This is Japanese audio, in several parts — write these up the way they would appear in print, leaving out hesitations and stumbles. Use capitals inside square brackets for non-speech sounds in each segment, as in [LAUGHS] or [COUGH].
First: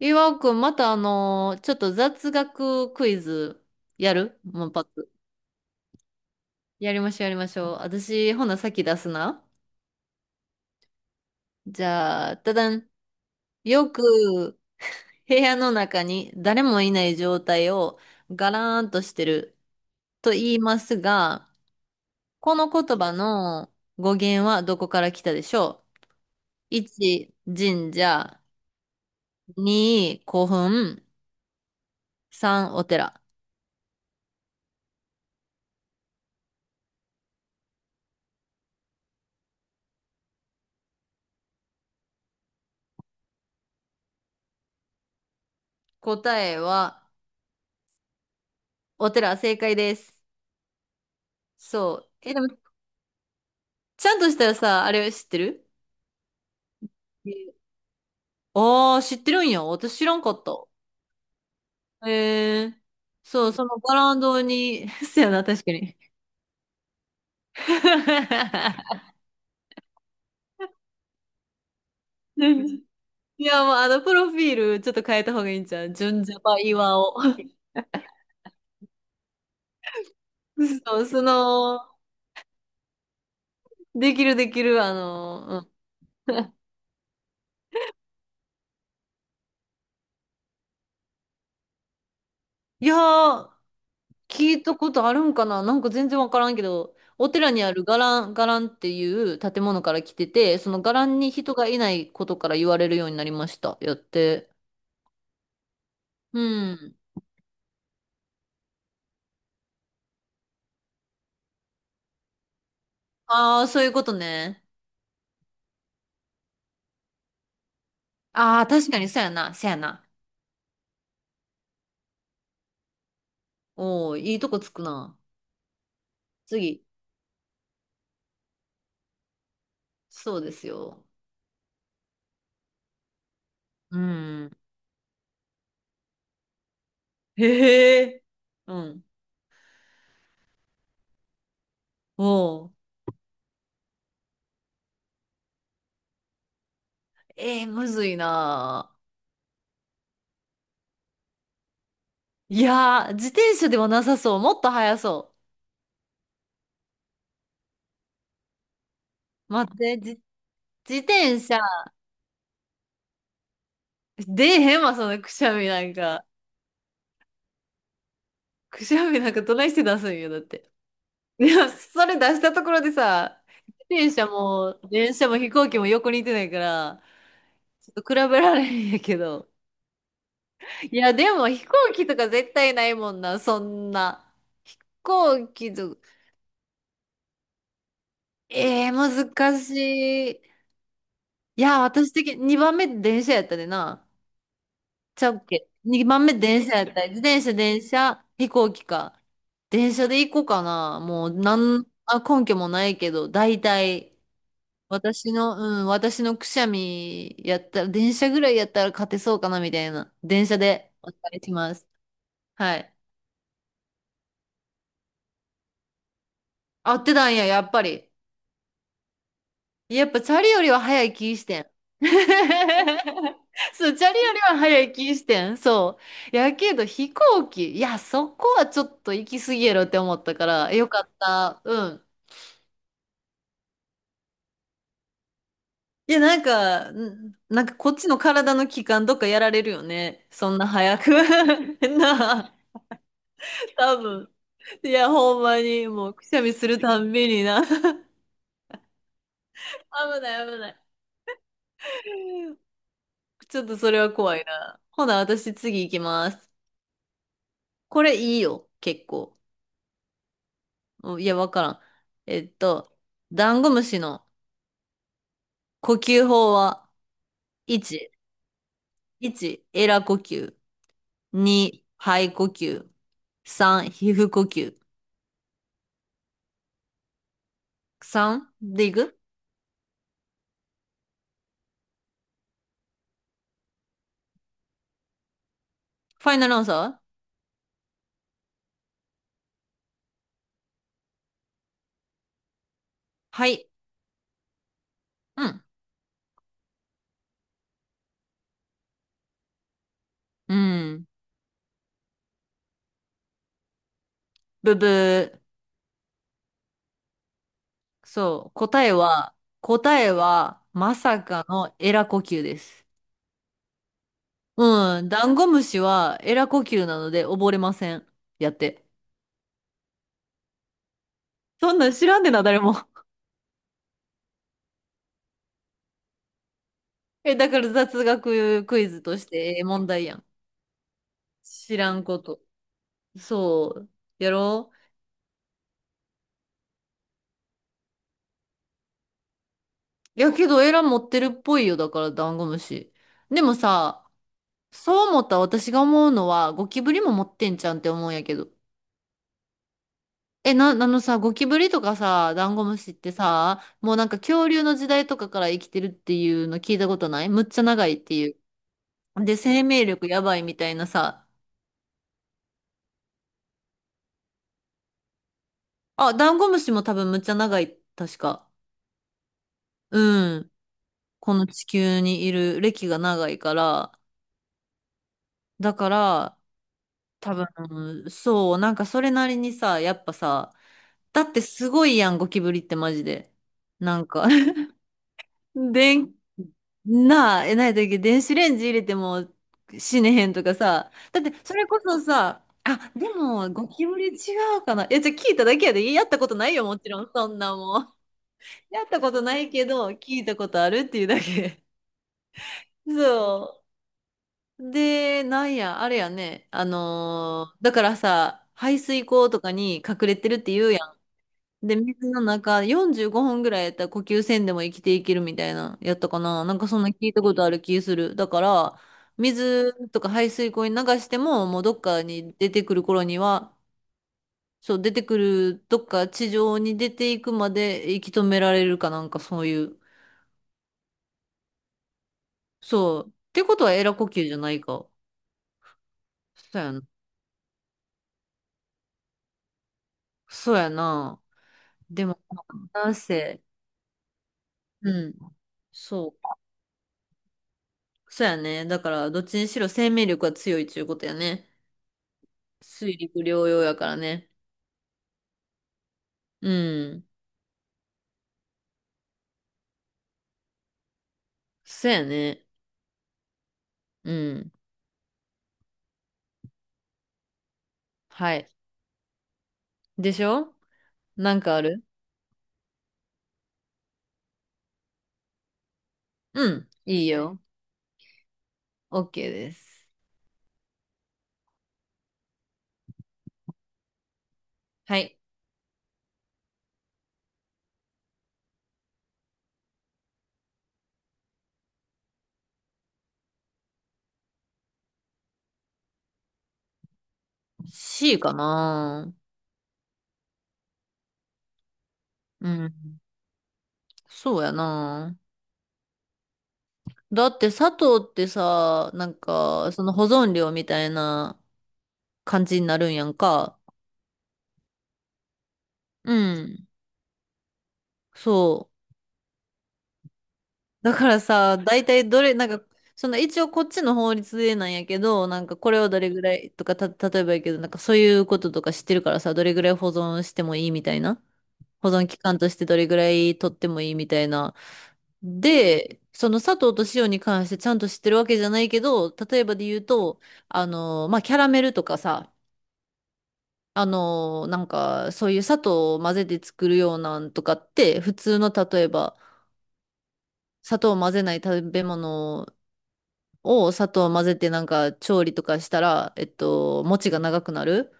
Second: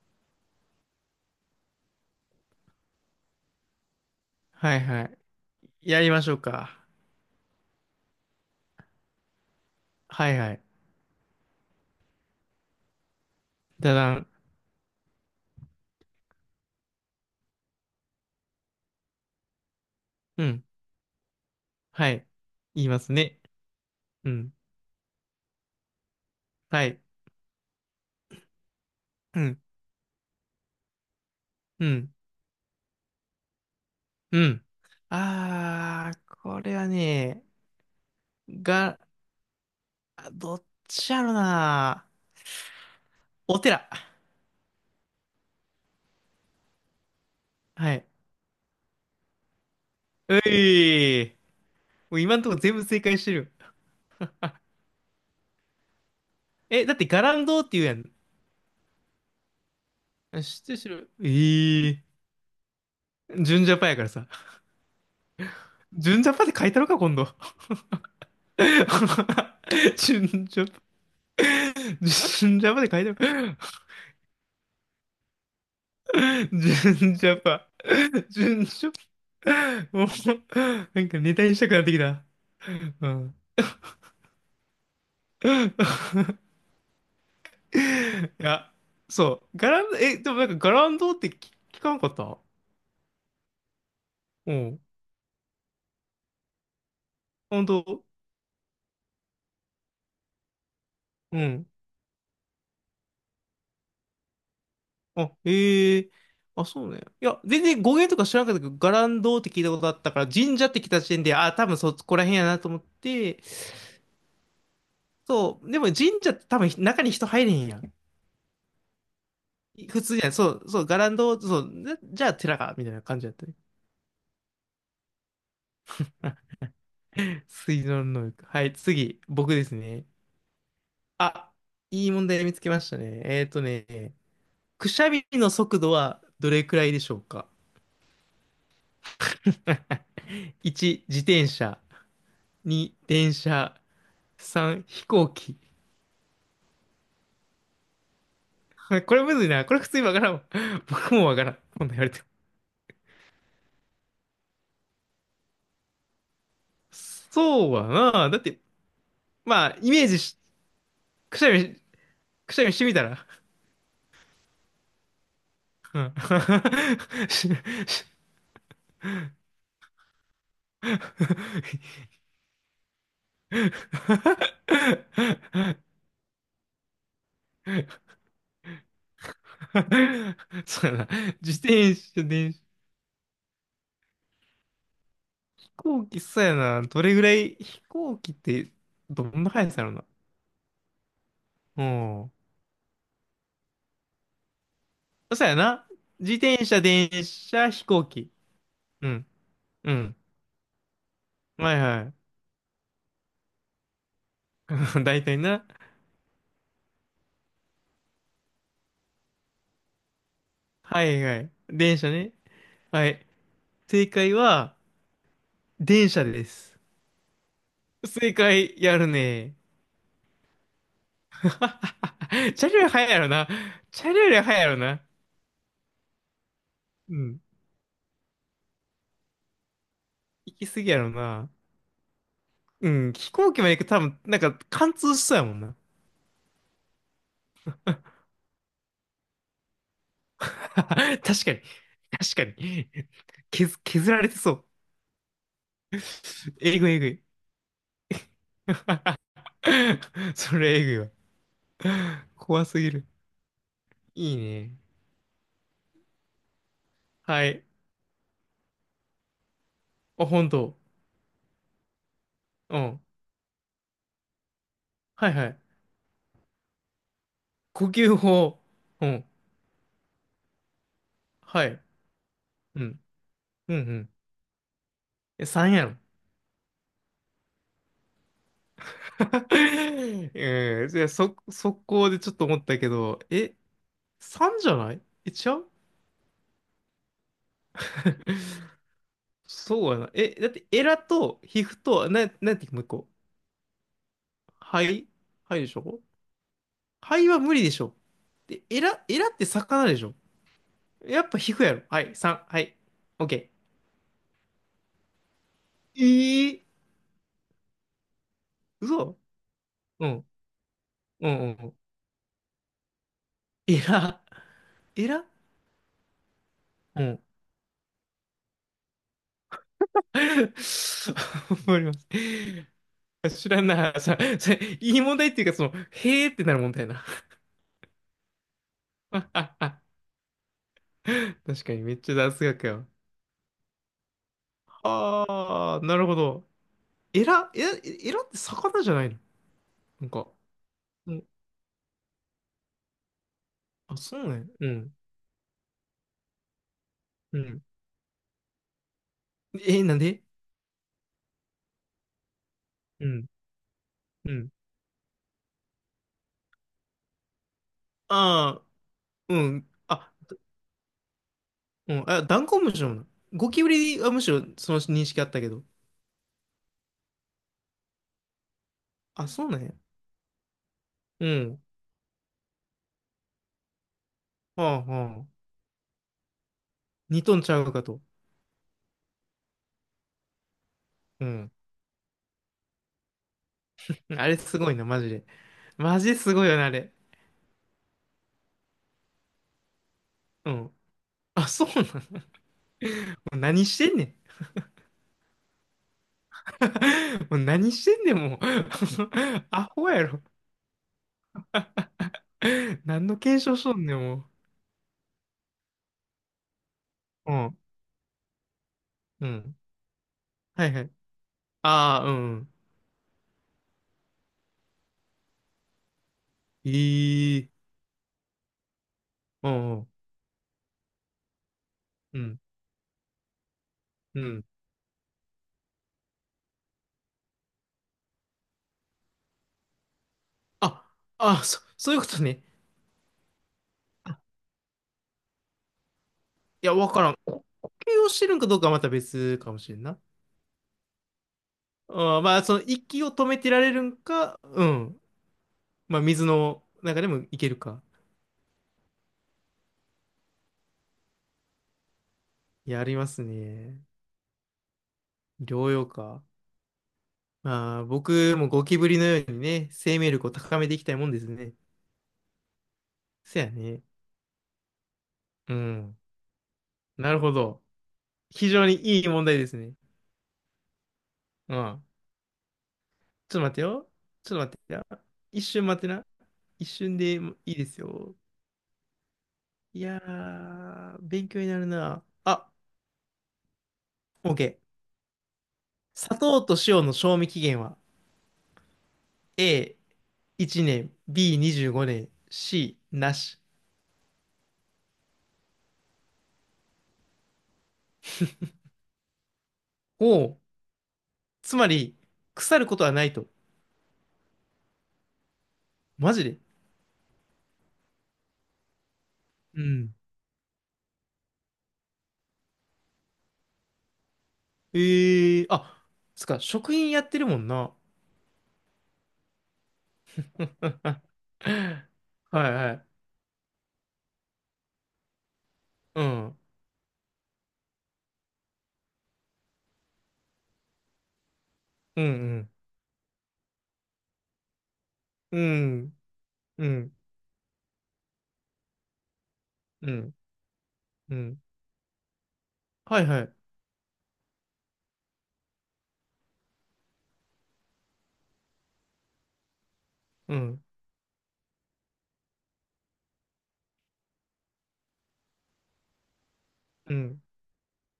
岩尾くん、またちょっと雑学クイズやるもうはパいッはと。い。やりましょうか。やりましょう、やりましょう。私、ほな、先出すな。はいはい。じゃあ、ただん。よだだん。く、部屋の中に誰もいない状態をガラーンとしてるとう言いん。ますが、はい。この言い言ま葉すね。の語う源ん。はどこから来たでしょう？ はい。1、神社。うん。2、古墳。うん。3、お寺。うん。あー、これはね、が、あどっちやろな。お寺。答えは、はい。お寺、正解です。ういー。そう。もうえ、今でんもとこ全部正解してる。ちゃんとしたらさ、あれ知ってる？え、だってガランドって言うやん。ああー、知ってるんや。私知らんかっあ、た。知ってる知ってる。えー。へえ。そう、そ純ジャのパバやからランさ。ドに、[LAUGHS] そうやな、確かに。純ジャパって書いたのか、今度。[LAUGHS] [LAUGHS] 純ジャパ。[LAUGHS] 純ジャパで書いてあいる。や、もうプロフィールちょっと変えた方がいいんじゃん。純ジャパ岩尾。純ジャ [LAUGHS] パ。純ジャパ。もう、そなう、んかそネタにしたくの、なってきた。うん。できるできる、うん。いや、そう。ガランド、え、でもなんかガランドって聞かなかった。いやー、聞ういたん。ことあるんかな、なんか全然わからんけど、お寺に本ある当。伽藍っていう建物から来てて、その伽藍にう人がん。いないことから言われるようになりました、やって。あ、ええ。うあ、そうん。ね。いや、全然語源とか知らなかったけど、ガランドって聞いたことあったから、神社って来た時点で、あ、多分そこら辺やなと思って、ああ、そういうことね。そう。でも神社って多分中に人入れへんやん。ああ、確かにそうやな、そうやな。普通じゃない。そう、そう、ガランド、そう、な、じゃあ寺か、みたいな感じだったね。おお、いいとこつくな。次。水道の能力。はい、次、僕ですね。そうですよ。あ、いい問題見つけましたね。えっとうね、ん。くしゃみの速度はどれくらいでしょうか。へえ。うん。1 [LAUGHS]、自転車。おお。2、電車。3、飛行機。えー、むずいな。[LAUGHS] これむずいな。これ普通にわからんわ。[LAUGHS] 僕もわからん。今度言われても。いやー、自転車ではなさそう。もっと速そそうはな。だって、う。ま待っあ、イて、メーじ、ジし、自く転しゃ車。み、くしゃみしてみたら。出えへんわ、そのくしゃみなんうん。 か。[LAUGHS] くしゃみなんかどないして出すんよ、だって。[LAUGHS] いや、それ出したところでさ、自転車も、電車も飛行機も横にいてないから、ちょっと比べられへんやけど。そういやな。や、でも自飛行転機と車、か絶電車、対ないもんな、そんな。飛行飛機と、行機、そうやな。どれぐらい、飛行機って、えー、どんな難速しさやろな。い。いや、う私的ん。に2番目電車やったでな。ちゃうっそうやけ？ な。2 番自目電転車車、やった。[LAUGHS] 電自転車、車、電飛行車、機。飛行機うか。ん。電う車ん。で行こうかな。もう、はいはあ、根拠もないけど、大体、い。[LAUGHS] 大体な。うん、私のくしゃみやったら、電車ぐらいやったら勝てそうかな、みたいな。電車ではお願いはいしい。ます。電車ね。はい。はい。正解は、電車です。合ってたんや、やっぱり。正解、やるね。やっぱチャリよりは早い気 [LAUGHS] してん。チャリより速いやろ [LAUGHS] な。そう、チチャャリリよよりりは速いやろ早いな。気してん。そう。やけど飛うん。行機、いや、そこはちょっと行き過ぎやろって思ったか行きら、過よぎやかっろな。た。うん。うん、飛行機まで行くと多分、なんか貫通しそうやもんな。いや、なんか、なんかこっちの体の器官どっかやられるよね。[LAUGHS] そんな早く。確かに、[LAUGHS] 確なかあ、に。削、多削られ分。てそう。いや、ほんまに、もうくしゃみするえぐい、たえぐんい。びにな。[LAUGHS] 危 [LAUGHS] ない、そ危なれえい。ぐいわ。怖すぎる。ちょっとそれはい怖いいね。な。ほな、私次行きます。はい。これいいよ、結構。あ、本当。うん、いや、わからん。えっうと、ん。ダンゴムシのはいはい。呼吸法は、呼吸1、法。うん。1、エラ呼吸。はい。2、肺呼う吸。ん。うん3、うん。皮膚呼吸。え、3やろ。3でいく。 [LAUGHS] うん。じゃあ、そ、速攻でちょっと思ったけど、え、3じゃない、え、違う。 ファイナルアンサー？ [LAUGHS] そうやな。え、だってエラと皮膚と、なんていうかもう一個。はい。肺う肺ん。でしょ。肺は無理でしょ。で、エラって魚でしょ。うん。やっぱ皮膚やろ。はい、3、はい、オッケブブー。ー。ええー、そう。嘘。答うえん、は、まさうん、かうん。うのん、エラ呼吸です。エラ、うエん。ダラ、ンゴムシはエラ呼吸なうのん。で溺れません、やって。[LAUGHS] わかります。そんなん知らんでな、誰も。[LAUGHS] 知らんな。いい問題っていうか、その、へーってなる問題やな。え、だから雑学クイズとしてええ [LAUGHS] 問題やん。確か知にらめっんちゃこと。雑学やわ。そう。やろう？ああ、なるほど。エラ、エラ、エラって魚じゃないの、なんいか。やけど、エラ持っうてるん。っぽいよ、だから、ダンゴムシ。でもあ、さ、そうね。うん。そう思った私が思うのは、ゴキブリも持っうてんん。じゃんって思うんやけど。え、なんで。あのさ、ゴキブリとかさ、ダンゴムシっうてん。さ、もうなんかう恐ん。竜の時代とかから生きてるっていうの聞いたことない？むっちゃ長いっていああ、う。で、う生ん。命力あ、やばいみたいなさ。うん。あ、ダンコムシなの。ゴキブリはむしろその認識あったけど。あ、ダンゴムシも多分むっちゃ長い、確か。あ、そうなんや。うん。うこのん。地球にいる歴が長いから、はあはあ。だから、二多トンちゃうかと。分、そう、なんかそれなりにさ、やっぱさ、だうってん。すごいやん、ゴキブリってマジで。なんあか れす [LAUGHS] ごいな、マジで。でマジん、ですごいよな、あれ。なあ、え、ないだっけ、電子レンジ入れても死ねへんとうかん。さ、だってあ、そそれうこなその。もさ、あ、でうも、何ゴしキてブんねリん。違うかな。いや、じゃあ聞いただけやで、やったことないよ、もちろん、そ [LAUGHS] もんうな何もしん。てんねん、もう。やったことな [LAUGHS] いアけど、ホや聞ろ。いたことあるっていうだけ。何の検そ証しう。とんねん、もで、なんや、あれやね。う。うん。だからさ、排水う溝とかん。に隠れてるって言はういやはい。ん。で、ああ、水うのん。中45分ぐらいやったら呼吸せんでも生きていけるみたいな、やったかな。なんかそんな聞いたことええ、ある気する。だから、う水んうん。とか排水溝に流しても、もうどっかうにん。出てくる頃には、うん。そう、出てくる、どっか地上に出ていくまで息止められるかなんかそういう。あ、あ、[LAUGHS] そういうことね。そう。ってことはエラ呼吸じゃないか。そういやや、な。わからん。こ、呼吸をしてるんかどうかはまた別かもしれんな。そうやな。でも、あー、まあ、そのなん息を止めせ、てられるんか、ううん。ん、まあ、そ水う。の中でもいけるか。そうやね。だから、どっちにしろ生命力が強いちゅうことやね。やり水ま陸す両用やね。からね。療養か。うん。まあ、僕もゴキブリのようにね、生命力を高めていきたいもんですね。そうやね。そやね。うん。うん。なるほど。は非い。常にいい問題ですね。でしょ？なんうかある？ん。ちょっと待ってよ。ちょっと待ってよ。一瞬待ってな。う一ん。瞬いいでいよ。いですよ。OK でいす。やー、勉強になるな。あ、OK。はい。砂糖と塩の賞味期限は、 A1 年、B25 年、C なし。C かな。おお、つまり、う腐るん。ことはないと。そうやな。マジで。だって砂糖ってさ、なんうか、そのん。保存料みたいな感じになるんやんか。えー、あ、うつか、ん。食品やってるもんな。そう。[LAUGHS] だはからさ、大体どれ、いなんか、はい。その一応こっちの法律でなんやけど、なんかこれをどうれぐらん。いとか、例えばやけど、なんかそういうこととか知ってるからさ、どれぐらい保存してもいいみたいな。保うん存う期間とん。してどれぐらい取ってもいいみたいな。うん。で、その砂う糖とん。塩に関してちゃんと知ってるわけじゃないけど、例えばで言ううん。と、うまあ、キャん。ラメルとかさ、はいはい。なんかそういう砂糖を混ぜて作るようなんとかって、普通の例えば、うん、砂糖を混ぜない食べ物を砂糖を混ぜてなんか調理とかしたら、う餅がん、長くなる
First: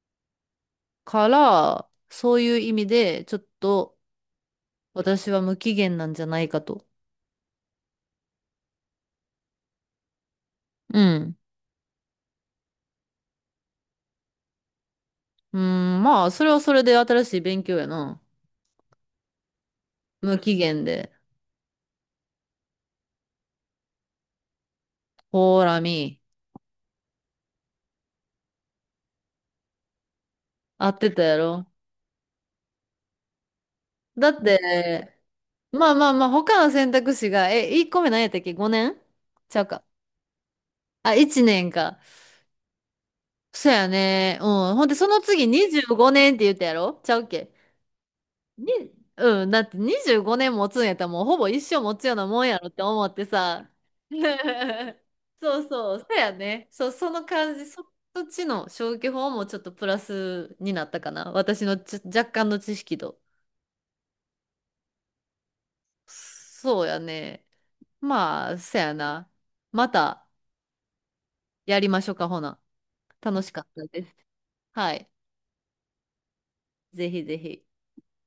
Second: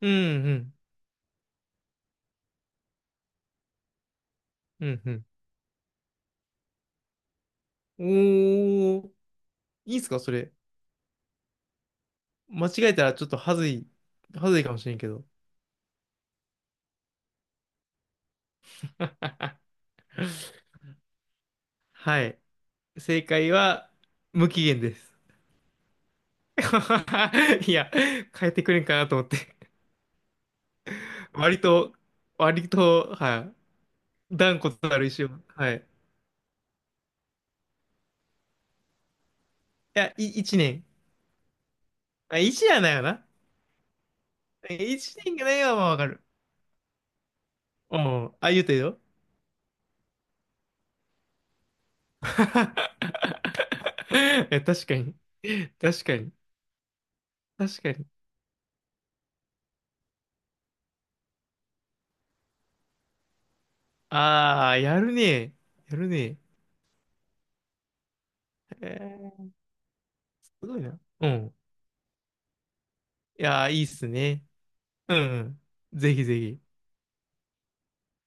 うん、うん、から、そういう意味で、ちょっとうん、うん。私は無期限なんじゃないかと。おー、いいっすか、それ。うん。間違えたらちょっとはずい、はずいかもしれんけど。うん、まあ、それはそれで新しい勉強やな。無期限で。はい。正解は、無期限です。ほーらみ、[LAUGHS] いや、変えてくれんかなと思って。合ってたや割ろ。と、割と、はだい。っ断固たる意て、志を。はい。いまあまあまあ、他の選択肢が、え、1個目何やったっけ？ 5 年ちゃうか。や、い、一年。あ、1年か。あ、一じゃないよな。そうやね。うん。え、ほんで、そ一の年が次ないは、まあ25わかる。年って言ったやろ？ちゃうっけうん。あ、言うに、たよ。うん、だって25年持つんやったらもうほぼ一生持つようなもんやろって思ってさ。[LAUGHS] いや、確か [LAUGHS] に。そうそう、確そかうやに。ね。そう、その感じ、そ確っかに。ちの消去法もちょっとプラスになったかな。私のちょ若干の知識と。ああ、やるね。やるね。そうやね。まあ、そえやな。ー、またすごいな。うん。やりましょうか、ほな。楽いしかやっー、いいたっですす。ね。はい。うん、うん。ぜひぜひ。ぜひぜひ。